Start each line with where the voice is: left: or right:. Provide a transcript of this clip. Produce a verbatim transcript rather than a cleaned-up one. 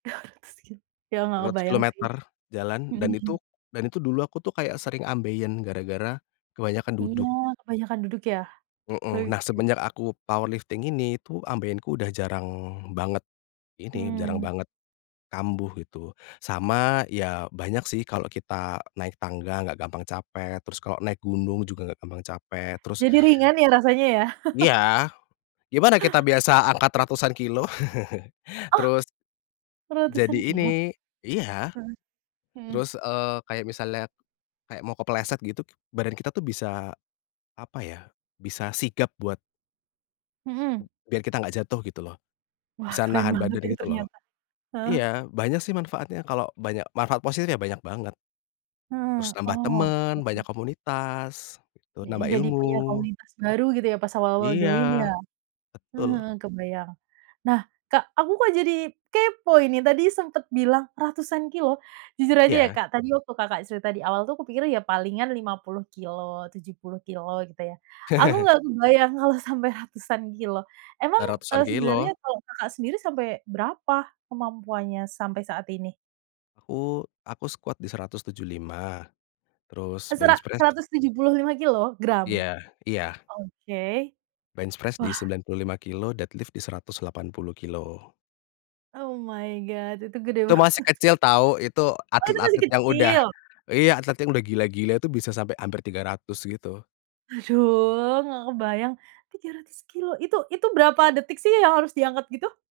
right: dua ratus kilo ya, enggak
left: seratus kilo
right: kebayang sih.
left: meter jalan dan itu,
right: Mhm.
left: dan itu dulu aku tuh kayak sering ambeien gara-gara kebanyakan
right: Iya
left: duduk.
right: kebanyakan duduk ya.
left: Heeh, nah
right: [unintelligible]
left: semenjak aku powerlifting ini tuh, ambeienku udah jarang banget ini, jarang
right: Mmm.
left: banget kambuh gitu sama ya banyak sih kalo kita naik tangga enggak gampang capek terus kalo naik gunung juga enggak gampang capek terus
right: Jadi ringan ya rasanya ya.
left: Iya, gimana kita biasa angkat ratusan kilo
right: Oh,
left: terus
right: ratusan
left: Jadi
right: kilo?
left: ini iya
right: Heeh, mhm.
left: terus, eee, kayak misalnya, kayak mau kepleset gitu badan kita tuh bisa apa ya, bisa sigap buat
right: Mhm.
left: Biar kita enggak jatuh gitu loh,
right: Wah,
left: bisa
right: keren
left: nahan
right: banget
left: badan
right: ini
left: gitu loh.
right: ternyata, heeh.
left: Iya banyak sih manfaatnya kalau banyak manfaat positif ya banyak banget. Terus
right: Heeh,
left: nambah
right: oke.
left: temen, banyak komunitas, terus
right: Heeh,
left: nambah
right: jadi punya
left: ilmu.
right: komunitas baru gitu ya pas awal-awal
left: Iya.
right: join ya, heeh
left: Betul.
right: heeh kebayang. Nah, Kak, aku kok jadi kepo ini, tadi sempet bilang ratusan kilo jujur aja ya
left: Iya.
right: Kak tadi waktu Kakak di awal tuh aku pikir ya palingan lima puluh kilo, tujuh puluh kilo gitu ya. Aku enggak kebayang kalau sampai ratusan kilo. Emang,
left: Udah ratusan
right: eee, sebenarnya
left: kilo.
right: kalau, Kakak sendiri sampai berapa kemampuannya sampai saat ini?
left: Aku aku squat di seratus tujuh puluh lima terus
right: Sera
left: bench press
right: seratus tujuh puluh lima kilo gram?
left: Iya iya.
right: Oke.
left: Bench press di
right: Wah.
left: sembilan puluh lima kilo, dead lift di seratus delapan puluh kilo.
right: Oh my God, itu gede
left: Itu masih
right: banget.
left: kecil tahu, itu
right: Oh itu masih
left: atlet-atlet yang udah
right: kecil?
left: iya, atlet-atlet yang udah gila-gila itu bisa sampai hampir tiga ratus gitu.
right: Aduh, enggak kebayang tiga ratus kilo itu itu berapa detik sih yang harus diangkat gitu?